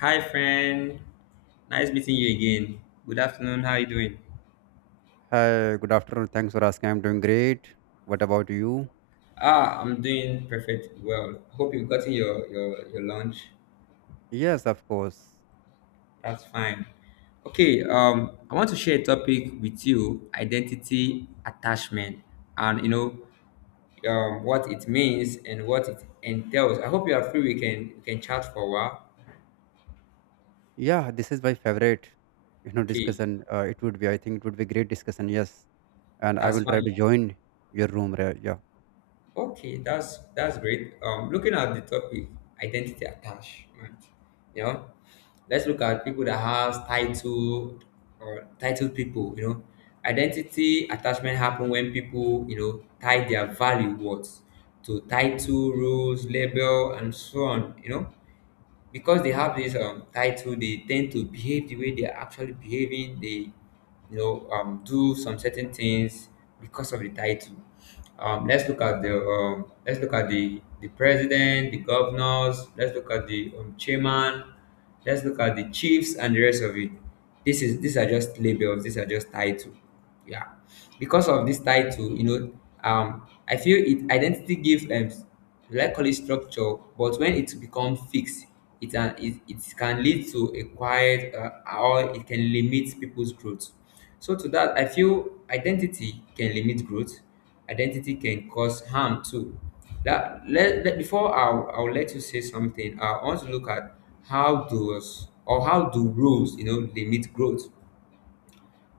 Hi friend, nice meeting you again. Good afternoon. How are you doing? Hi, good afternoon. Thanks for asking. I'm doing great. What about you? Ah, I'm doing perfect. Well, hope you've gotten your lunch. Yes, of course. That's fine. Okay. I want to share a topic with you: identity attachment, and what it means and what it entails. I hope you are free. We can chat for a while. Yeah, this is my favorite, Okay, discussion. It would be, I think it would be great discussion. Yes. And I that's will try fine. to join your room. Right? Yeah. Okay, that's great. Looking at the topic, identity attachment. You know, let's look at people that has title or titled people. You know, identity attachment happen when people tie their value words to title, rules, label, and so on. You know, because they have this title, they tend to behave the way they are actually behaving. They, do some certain things because of the title. Let's look at the let's look at the president, the governors. Let's look at the chairman. Let's look at the chiefs and the rest of it. This is these are just labels. These are just title. Yeah, because of this title, I feel it identity gives glycolyl structure, but when it becomes fixed, it can lead to a quiet or it can limit people's growth. So to that, I feel identity can limit growth. Identity can cause harm too. Before I'll let you say something. I want to look at how does or how do rules limit growth.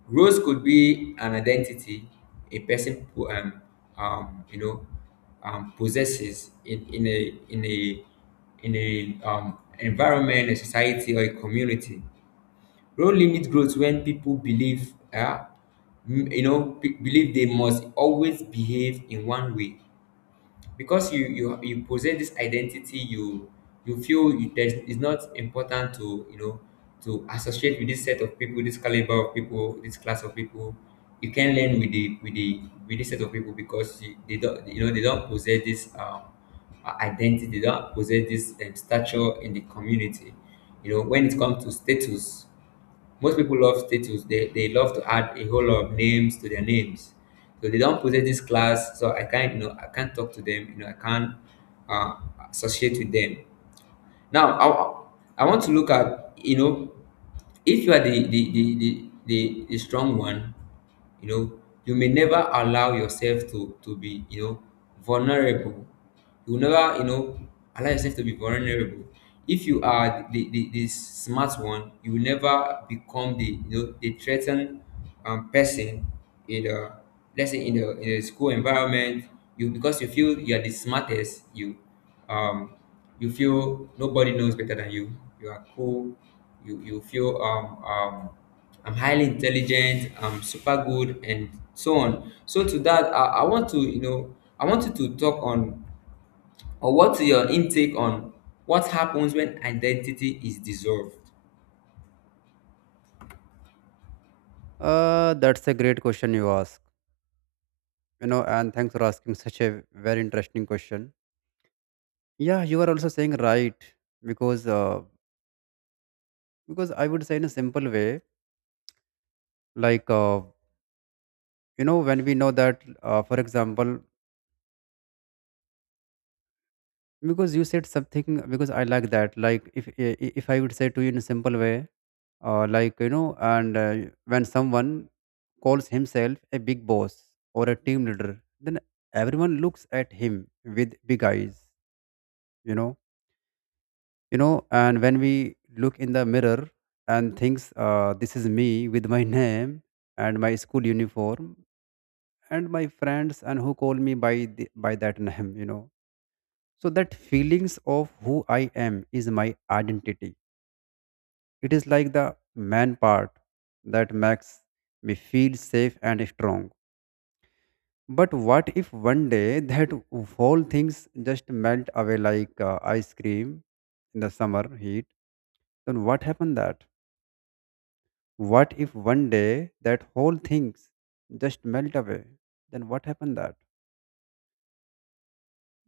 Roles could be an identity a person um, you know possesses in a in a environment, a society, or a community. Role limit growth when people believe believe they must always behave in one way because you possess this identity you you feel it is it's not important to to associate with this set of people, this caliber of people, this class of people. You can learn with the with the with this set of people because you, they don't they don't possess this identity, they don't possess this stature in the community. You know, when it comes to status, most people love status. They love to add a whole lot of names to their names. So they don't possess this class, so I can't I can't talk to them. You know I can't uh, associate with them. Now, I want to look at, you know, if you are the strong one, you know, you may never allow yourself to be, you know, vulnerable. You will never, you know, allow yourself to be vulnerable. If you are the smart one, you will never become the, you know, the threatened person in the, let's say in the school environment, you, because you feel you are the smartest, um, you feel nobody knows better than you. You are cool. You feel I'm highly intelligent, I'm super good, and so on. So to that I want to I want you to talk on or what's your intake on what happens when identity is dissolved. That's a great question you ask, and thanks for asking such a very interesting question. Yeah, you are also saying right because, uh, because I would say in a simple way, like, when we know that, for example, because you said something because I like that, like if I would say to you in a simple way, like and when someone calls himself a big boss or a team leader, then everyone looks at him with big eyes, you know you know, and when we look in the mirror and thinks, this is me with my name and my school uniform and my friends, and who call me by the, by that name, you know. So that feelings of who I am is my identity. It is like the man part that makes me feel safe and strong. But what if one day that whole things just melt away like ice cream in the summer heat? Then what happened that? What if one day that whole things just melt away? Then what happened that?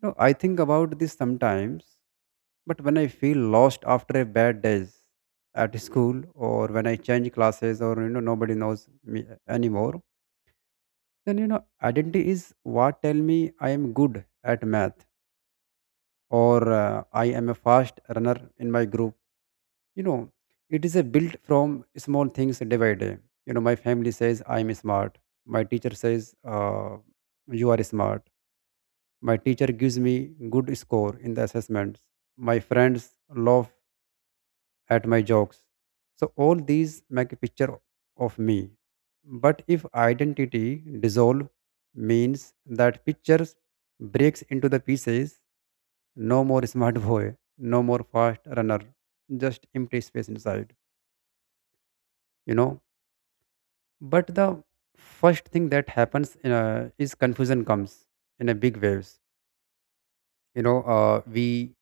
No, I think about this sometimes, but when I feel lost after a bad days at school, or when I change classes, or you know nobody knows me anymore. Then, you know, identity is what tell me I am good at math, or I am a fast runner in my group. You know, it is a built from small things day by day. You know, my family says I am smart. My teacher says, you are smart. My teacher gives me good score in the assessments. My friends laugh at my jokes. So all these make a picture of me. But if identity dissolve means that pictures breaks into the pieces, no more smart boy, no more fast runner, just empty space inside, you know. But the first thing that happens in a, is confusion comes in a big waves. You know, we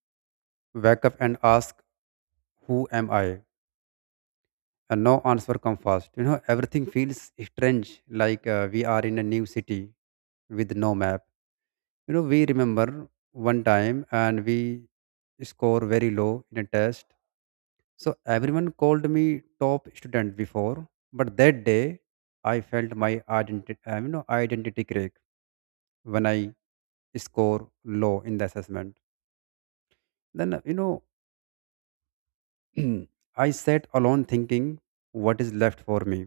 wake up and ask, who am I? And no answer come fast. You know, everything feels strange, like we are in a new city with no map. You know, we remember one time and we score very low in a test. So everyone called me top student before, but that day I felt my identity identity crack when I score low in the assessment. Then, you know, I sat alone thinking what is left for me.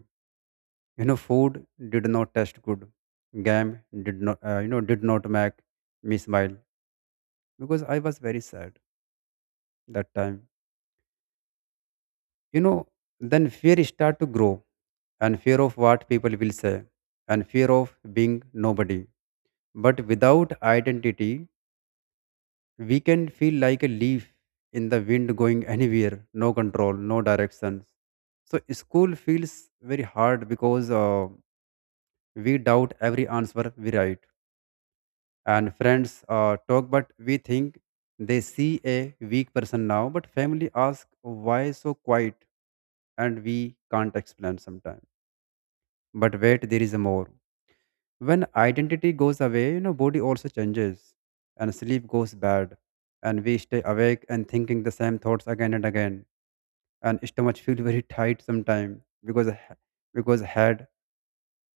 You know, food did not taste good, game did not did not make me smile because I was very sad that time, you know. Then fear start to grow, and fear of what people will say, and fear of being nobody. But without identity we can feel like a leaf in the wind, going anywhere, no control, no directions. So school feels very hard because we doubt every answer we write, and friends talk but we think they see a weak person now, but family ask why so quiet, and we can't explain sometimes. But wait, there is more. When identity goes away, you know, body also changes, and sleep goes bad, and we stay awake and thinking the same thoughts again and again, and stomach feel very tight sometimes because head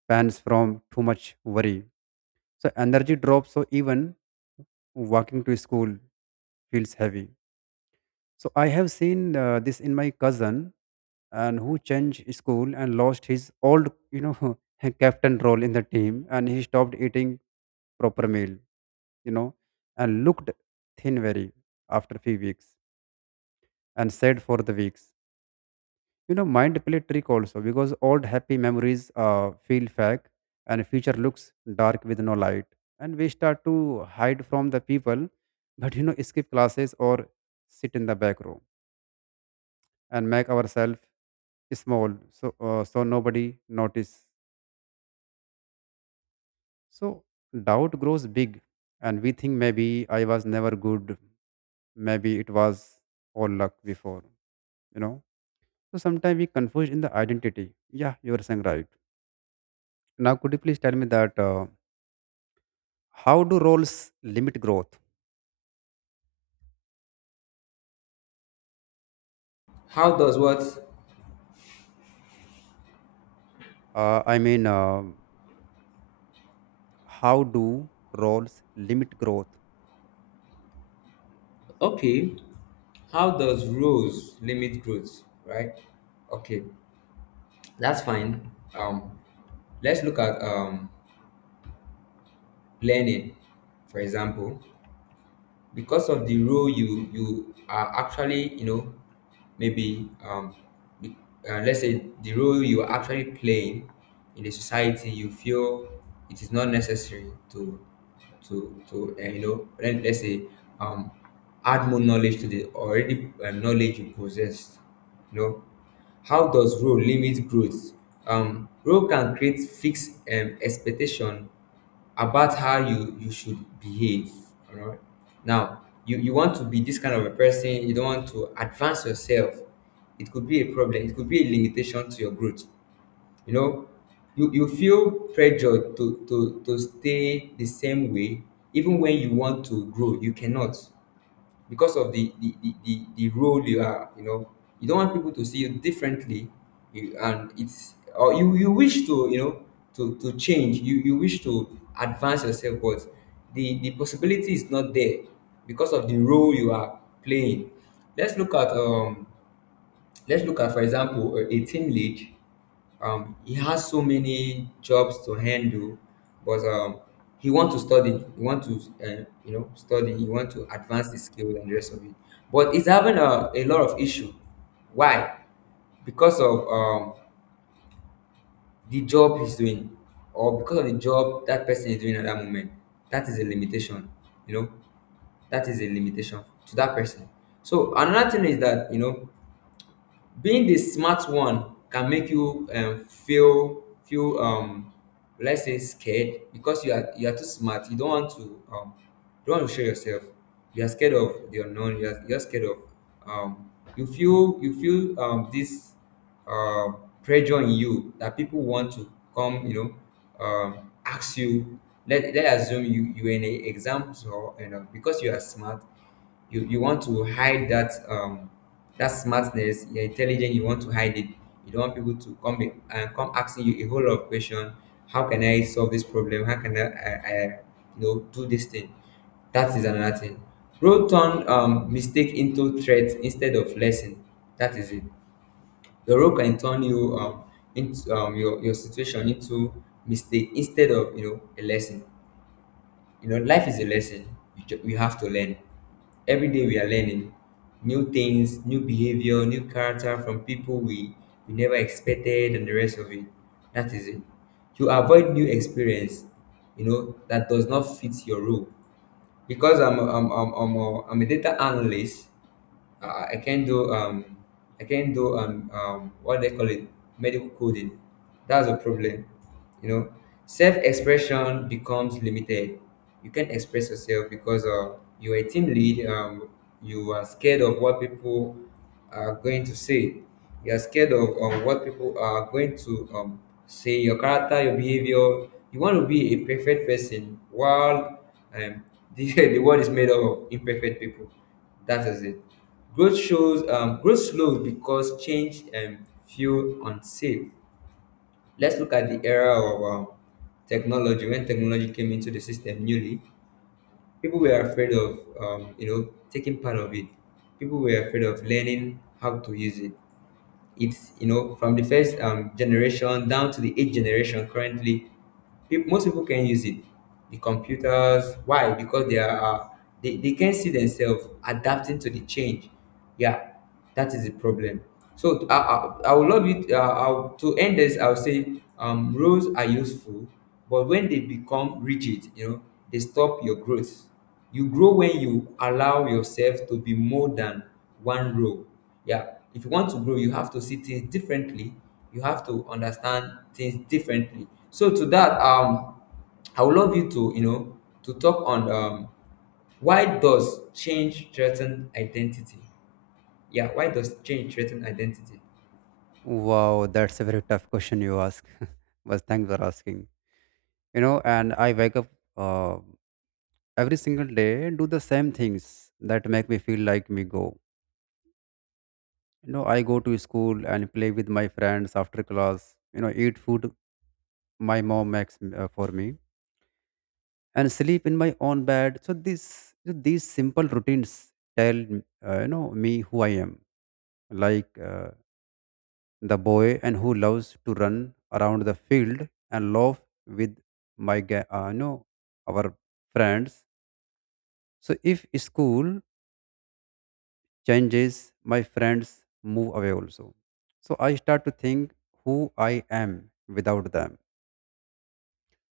pans from too much worry. So energy drops, so even walking to school feels heavy. So I have seen this in my cousin, and who changed school and lost his old, you know, captain role in the team, and he stopped eating proper meal, you know, and looked thin very after few weeks, and sad for the weeks. You know, mind play trick also because old happy memories feel fake, and future looks dark with no light, and we start to hide from the people, but you know, skip classes or sit in the back room and make ourselves small so so nobody notice. So doubt grows big, and we think maybe I was never good, maybe it was all luck before, you know. So sometimes we confuse in the identity. Yeah, you are saying right. Now could you please tell me that, how do roles limit growth? How does what? uh, i mean uh, how do roles limit growth Okay. How does roles limit growth, right? Okay, that's fine. Um let's look at learning, for example. Because of the role you you are actually maybe be- let's say the role you are actually playing in the society, you feel it is not necessary to let, let's say um add more knowledge to the already knowledge you possess. You know, how does role limit growth? Role can create fixed expectation about how you should behave. All right. Now you want to be this kind of a person, you don't want to advance yourself. It could be a problem, it could be a limitation to your growth. You know, you feel pressured to stay the same way. Even when you want to grow you cannot, because of the role you are, you know, you don't want people to see you differently. You, and it's or you wish to you know to change, you wish to advance yourself, but the possibility is not there because of the role you are playing. Let's look at let's look at, for example, a team lead. He has so many jobs to handle, but he want to study. He want to, study. He want to advance the skill and the rest of it. But he's having a lot of issue. Why? Because of the job he's doing, or because of the job that person is doing at that moment. That is a limitation. You know, that is a limitation to that person. So another thing is that you know being the smart one can make you feel feel let's say scared, because you are too smart, you don't want to um you don't want to show yourself. You are scared of the unknown, you're scared of um you feel you feel this uh, pressure in you that people want to come ask you. Let assume you are in a exams, or you know because you are smart, you want to hide that that smartness, your intelligence. You want to hide it. You don't want people to come in- and come asking you a whole lot of question. How can I solve this problem? How can I you know do this thing. That is another thing. Role turn mistake into threat instead of lesson. That is it. Your role can turn you into your situation into mistake instead of you know a lesson. You know, life is a lesson. We have to learn. Every day we are learning new things, new behavior, new character from people we never expected, and the rest of it. That is it. You avoid new experience, you know, that does not fit your role. Because I'm a data analyst, I can do I can do what they call it, medical coding. That's a problem. You know, self expression becomes limited. You can't express yourself because you're a team lead. You are scared of what people are going to say. You are scared of what people are going to say. Your character, your behavior. You want to be a perfect person while um, the world is made up of imperfect people. That is it. Growth slows because change feel unsafe. Let's look at the era of technology. When technology came into the system newly, people were afraid of you know taking part of it. People were afraid of learning how to use it. It's you know from the first generation down to the eighth generation currently, peop most people can use it, the computers. Why? Because they are they can see themselves adapting to the change. Yeah, that is the problem. So I would love you to, to end this I'll say rules are useful, but when they become rigid, you know, they stop your growth. You grow when you allow yourself to be more than one role. Yeah, if you want to grow you have to see things differently. You have to understand things differently. So to that I would love you to you know to talk on why does change threaten identity? Yeah, why does change threaten identity? wow, that's a very tough question you ask, but thanks for asking. You know, and I wake up uh, every single day, do the same things that make me feel like me go. You know, I go to school and play with my friends after class, you know, eat food my mom makes for me, and sleep in my own bed. So these simple routines tell me who I am. Like the boy and who loves to run around the field and laugh with my ga- you know our friends. So if school changes, my friends move away also. So I start to think who I am without them.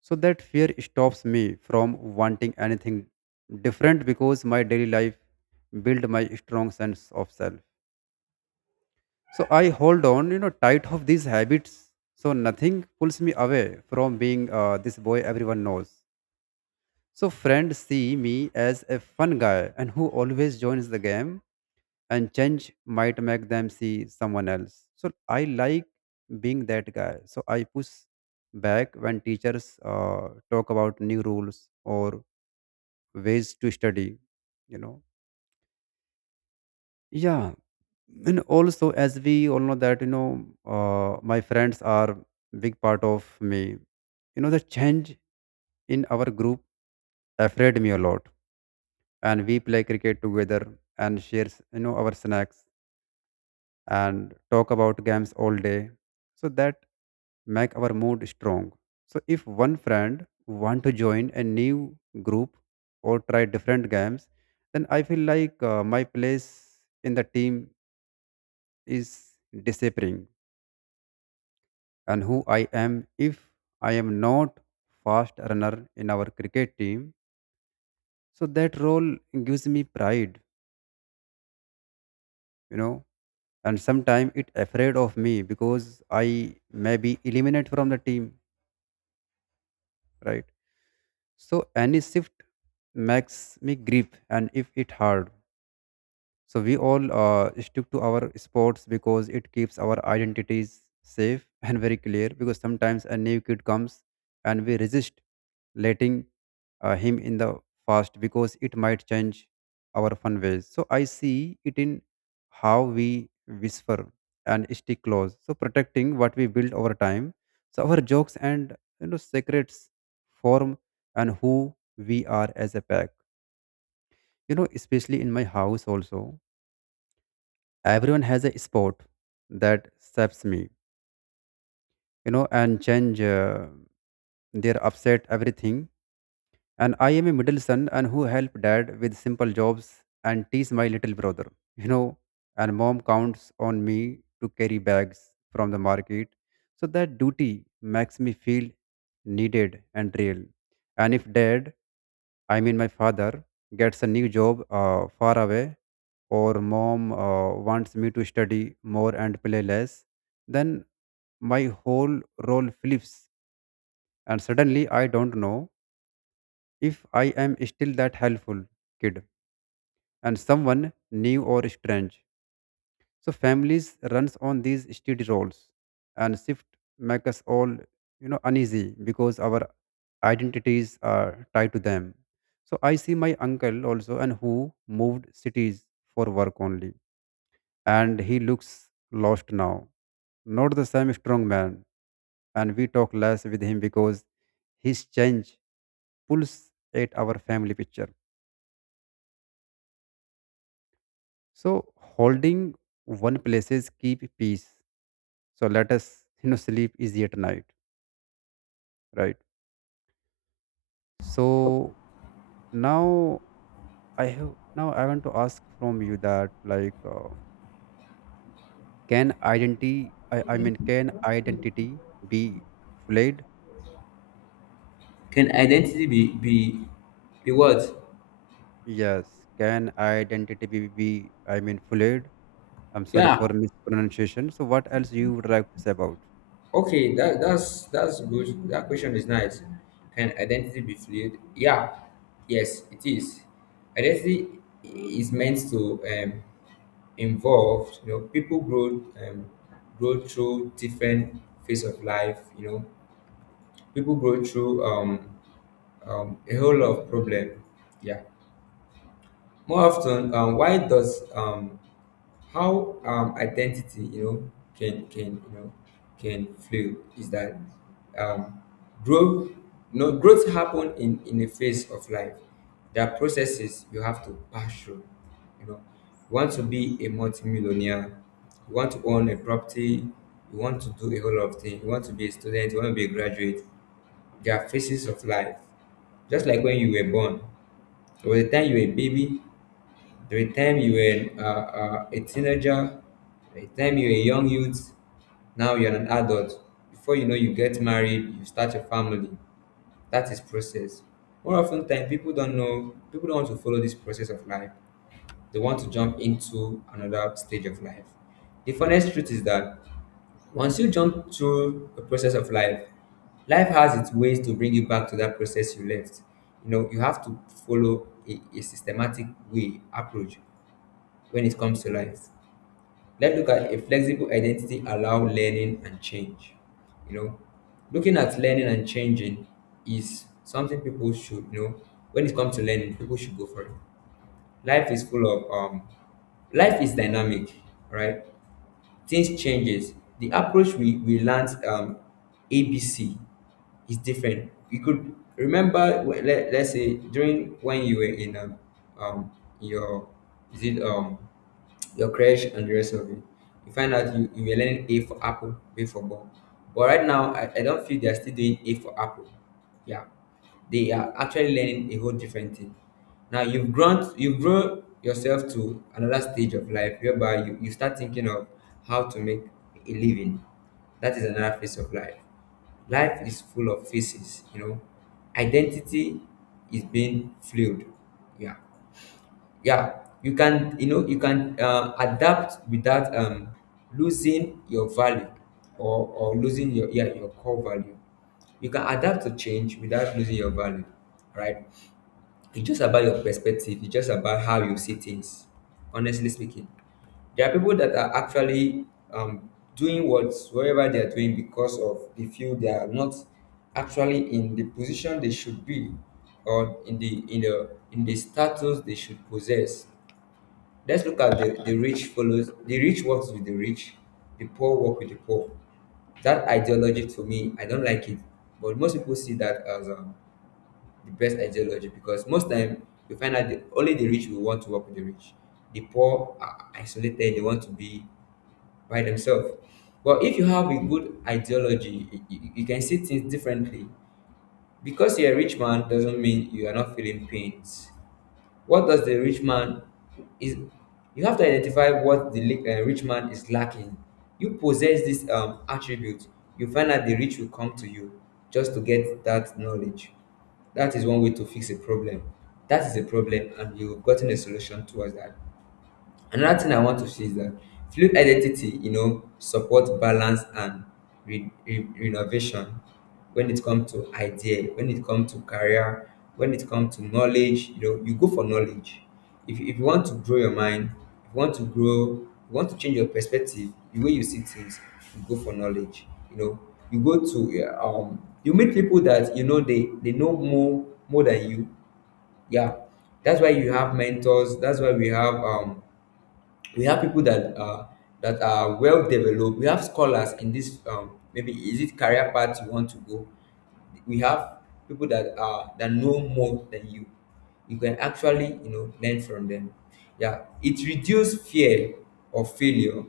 So that fear stops me from wanting anything different because my daily life build my strong sense of self. So I hold on, you know, tight of these habits, so nothing pulls me away from being this boy everyone knows. So friends see me as a fun guy and who always joins the game, and change might make them see someone else. So I like being that guy. So I push back when teachers talk about new rules or ways to study. You know, yeah. And also, as we all know that, you know, my friends are big part of me. You know, the change in our group afraid me a lot, and we play cricket together and share, you know, our snacks, and talk about games all day. So that make our mood strong. So if one friend want to join a new group or try different games, then I feel like my place in the team is disappearing, and who I am if I am not fast runner in our cricket team. So that role gives me pride, you know, and sometimes it afraid of me because I may be eliminated from the team, right? So any shift makes me grip, and if it hard, so we all stick to our sports because it keeps our identities safe and very clear. Because sometimes a new kid comes and we resist letting him in the past because it might change our fun ways. So I see it in how we whisper and stick close, so protecting what we build over time. So our jokes and, you know, secrets form and who we are as a pack. You know, especially in my house also, everyone has a spot that saps me. You know, and change their upset everything. And I am a middle son and who help dad with simple jobs and tease my little brother. You know, and mom counts on me to carry bags from the market. So that duty makes me feel needed and real. And if dad, I mean my father, gets a new job far away, or mom wants me to study more and play less, then my whole role flips and suddenly I don't know if I am still that helpful kid and someone new or strange. So families runs on these steady roles, and shift make us all, you know, uneasy because our identities are tied to them. So I see my uncle also and who moved cities for work only, and he looks lost now. Not the same strong man, and we talk less with him because his change pulls at our family picture. So holding one places keep peace. So let us, you know, sleep easy at night, right? So now I have now I want to ask from you that, like, can identity can identity be flayed? Can identity be what? Yes, can identity be, I mean, flayed? I'm sorry for Yeah, mispronunciation. So what else you would like to say about? okay, that's good. That question is nice. Can identity be fluid? Yeah, yes it is. Identity is meant to involved. You know, people grow grow through different phase of life. You know, people grow through a whole lot of problem. Yeah. More often, why does how identity you know can you know can fluid is that um growth, no growth happen in a phase of life. There are processes you have to pass through. You know, you want to be a multimillionaire, you want to own a property, you want to do a whole lot of things, you want to be a student, you want to be a graduate. There are phases of life. Just like when you were born, there was a time you were a baby, there were time you were a teenager, there were time you were a young youth, now you're an adult. Before you know, you get married, you start your family. That is process. More often time, people don't know, people don't want to follow this process of life. They want to jump into another stage of life. The honest truth is that once you jump through a process of life, life has its ways to bring you back to that process you left. You know, you have to follow a systematic way approach when it comes to life. Let's look at a flexible identity allow learning and change. You know, looking at learning and changing is something people should. When it comes to learning, people should go for it. Life is full of life is dynamic, right? Things changes. The approach we learnt abc is different. You could remember, let's say, during when you were in um, your, is it your crash and the rest of it. You find out you were learning A for apple, B for ball. But right now, I don't feel they're still doing A for apple. Yeah, they are actually learning a whole different thing. Now you've grown yourself to another stage of life whereby you start thinking of how to make a living. That is another phase of life. Life is full of faces, you know. Identity is being fluid. Yeah. Yeah. You can, you know, you can adapt without losing your value, or losing your yeah, your core value. You can adapt to change without losing your value, right? It's just about your perspective. It's just about how you see things. Honestly speaking, there are people that are actually um, doing whatever they are doing because of they feel they are not actually in the position they should be, or in the status they should possess. Let's look at the rich. Follows the rich works with the rich, the poor work with the poor. That ideology to me, I don't like it. But most people see that as the best ideology because most time you find out only the rich will want to work with the rich. The poor are isolated; they want to be by themselves. But if you have a good ideology, you can see things differently. Because you're a rich man doesn't mean you are not feeling pains. What does the rich man is? You have to identify what the rich man is lacking. You possess this attribute. You find that the rich will come to you just to get that knowledge. That is one way to fix a problem. That is a problem, and you've gotten a solution towards that. Another thing I want to say is that fluid identity, you know, support balance and renovation when it comes to idea, when it comes to career, when it comes to knowledge. You know, you go for knowledge. If you want to grow your mind, if you want to grow, you want to change your perspective, the way you see things, you go for knowledge, you know. You go to yeah, you meet people that you know they know more than you. Yeah, that's why you have mentors. That's why we have people that that are well developed. We have scholars in this. Maybe is it career path you want to go? We have people that are that know more than you. You can actually, you know, learn from them. Yeah, it reduces fear of failure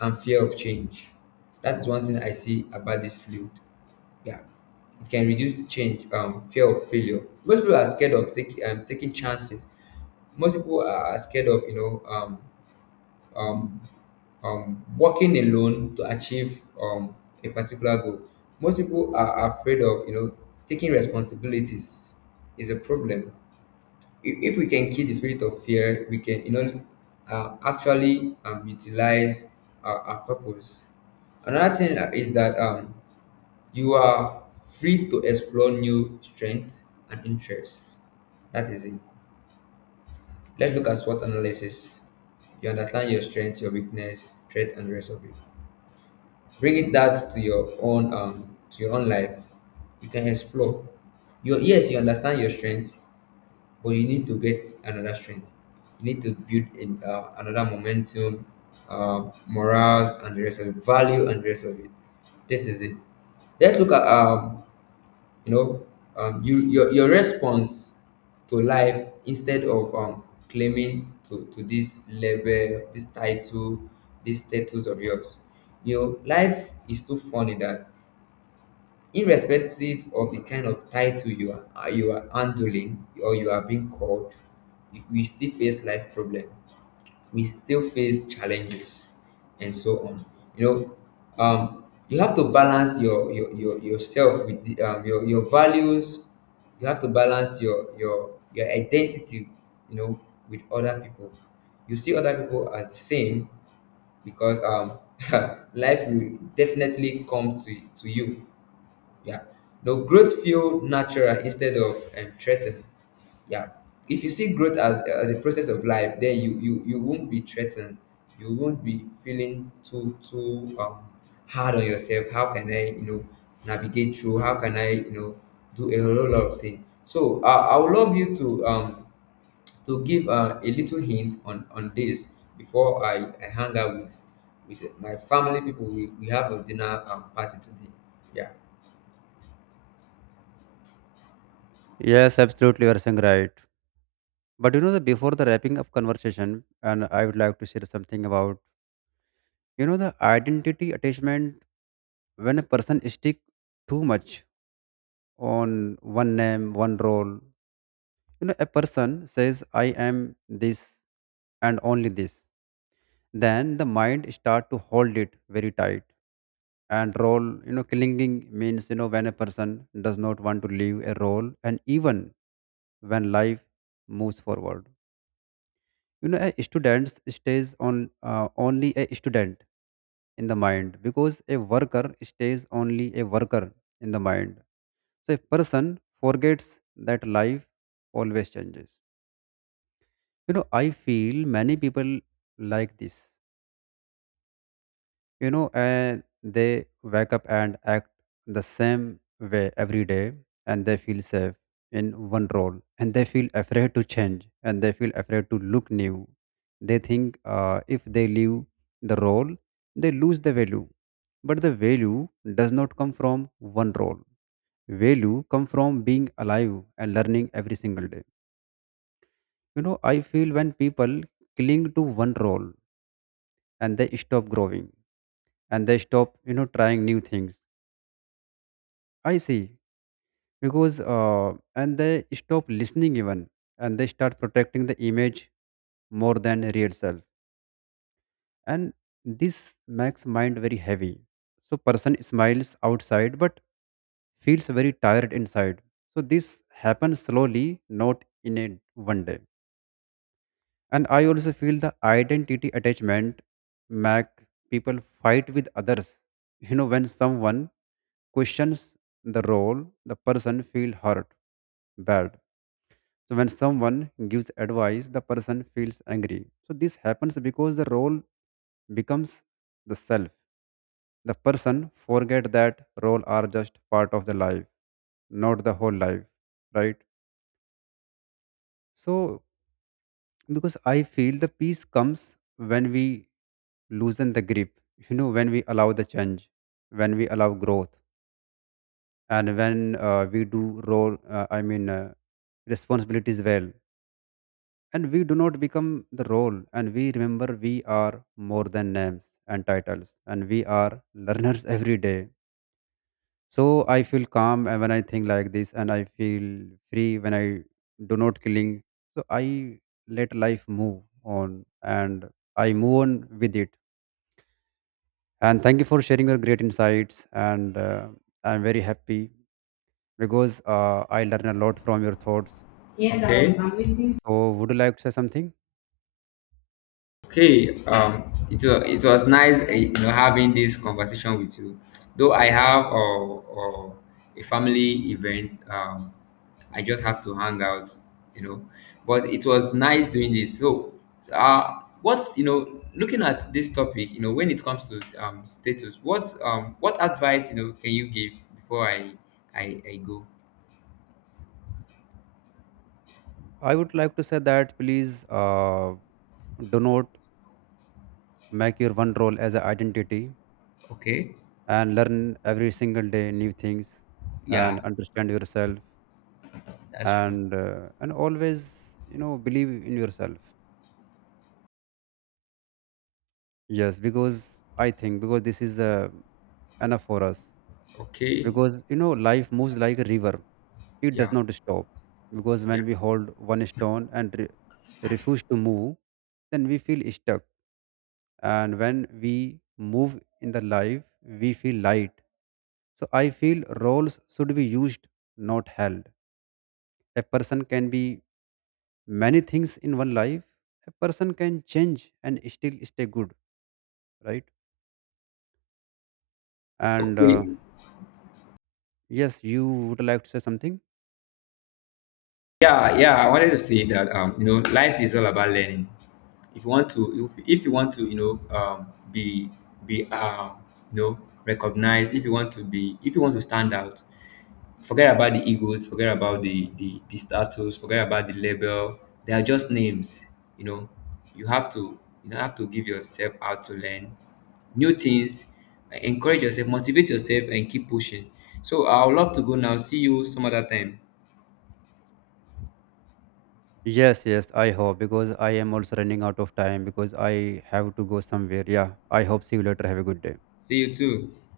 and fear of change. That's one thing I see about this field. Yeah, it can reduce change, fear of failure. Most people are scared of taking taking chances. Most people are scared of, you know, um, working alone to achieve a particular goal. Most people are afraid of, you know, taking responsibilities is a problem. If we can kill the spirit of fear, we can, you know, actually utilize our purpose. Another thing is that you are free to explore new strengths and interests. That is it. Let's look at SWOT analysis. You understand your strengths, your weakness, threat, and the rest of it. Bringing that to your own life, you can explore your. Yes, you understand your strength, but you need to get another strength. You need to build in another momentum, morale and the rest of it, value and the rest of it. This is it. Let's look at you know you your response to life instead of claiming to this label, this title, this status of yours. You know, life is too funny that irrespective of the kind of title you are handling or you are being called, we still face life problem. We still face challenges and so on. You know, you have to balance your yourself with the, your values. You have to balance your identity, you know, with other people. You see other people as the same, because life will definitely come to you. Yeah. No, growth feel natural instead of threatened. Yeah. If you see growth as a process of life, then you won't be threatened. You won't be feeling too too hard on yourself. How can I, you know, navigate through? How can I, you know, do a whole lot of things? So I would love you to give a little hint on this before I hang out with my family people. We have a dinner party today. Yeah. Yes, absolutely, you are saying right. But you know, the, before the wrapping up conversation, and I would like to share something about, you know, the identity attachment. When a person stick too much on one name, one role, you know, a person says, I am this and only this, then the mind start to hold it very tight. And role, you know, clinging means, you know, when a person does not want to leave a role, and even when life moves forward, you know, a student stays on, only a student in the mind, because a worker stays only a worker in the mind. So a person forgets that life always changes. You know, I feel many people like this, you know, and they wake up and act the same way every day, and they feel safe in one role, and they feel afraid to change, and they feel afraid to look new. They think, if they leave the role, they lose the value. But the value does not come from one role. Value come from being alive and learning every single day. You know, I feel when people cling to one role, and they stop growing, and they stop, you know, trying new things, I see, because and they stop listening even, and they start protecting the image more than real self, and this makes mind very heavy. So person smiles outside but feels very tired inside. So this happens slowly, not in a one day. And I also feel the identity attachment make people fight with others. You know, when someone questions the role, the person feel hurt bad. So when someone gives advice, the person feels angry. So this happens because the role becomes the self. The person forget that role are just part of the life, not the whole life, right? So because I feel the peace comes when we loosen the grip, you know, when we allow the change, when we allow growth, and when we do role responsibilities well, and we do not become the role, and we remember we are more than names and titles, and we are learners every day. So I feel calm when I think like this, and I feel free when I do not killing. So I let life move on, and I move on with it. And thank you for sharing your great insights and I'm very happy because I learn a lot from your thoughts. Okay. I'm waiting. So would you like to say something? Okay, it was nice, eh, you know, having this conversation with you. Though I have a family event, I just have to hang out, you know. But it was nice doing this. So, what's, you know, looking at this topic, you know, when it comes to status, what's what advice, you know, can you give before I go? I would like to say that, please, uh, do not make your one role as an identity, Okay, and learn every single day new things, and yeah, understand yourself, that's true. And always, you know, believe in yourself. Yes, because I think because this is the enough for us, Okay, because, you know, life moves like a river, it does yeah, not stop. Because yeah. when we hold one stone and refuse to move, then we feel stuck. And when we move in the life, we feel light. So I feel roles should be used, not held. A person can be many things in one life. A person can change and still stay good, right? And Okay, yes, you would like to say something? yeah, yeah. I wanted to say that you know, life is all about learning. If you want to, if you want to, you know, be be um, you know, recognized. If you want to be, if you want to stand out, forget about the egos, forget about the status, forget about the label. They are just names. You know, you have to, you know, have to give yourself out to learn new things. Encourage yourself, motivate yourself, and keep pushing. So I would love to go now. See you some other time. Yes, yes, I hope, because I am also running out of time, because I have to go somewhere. Yeah, I hope see you later. Have a good day. See you too.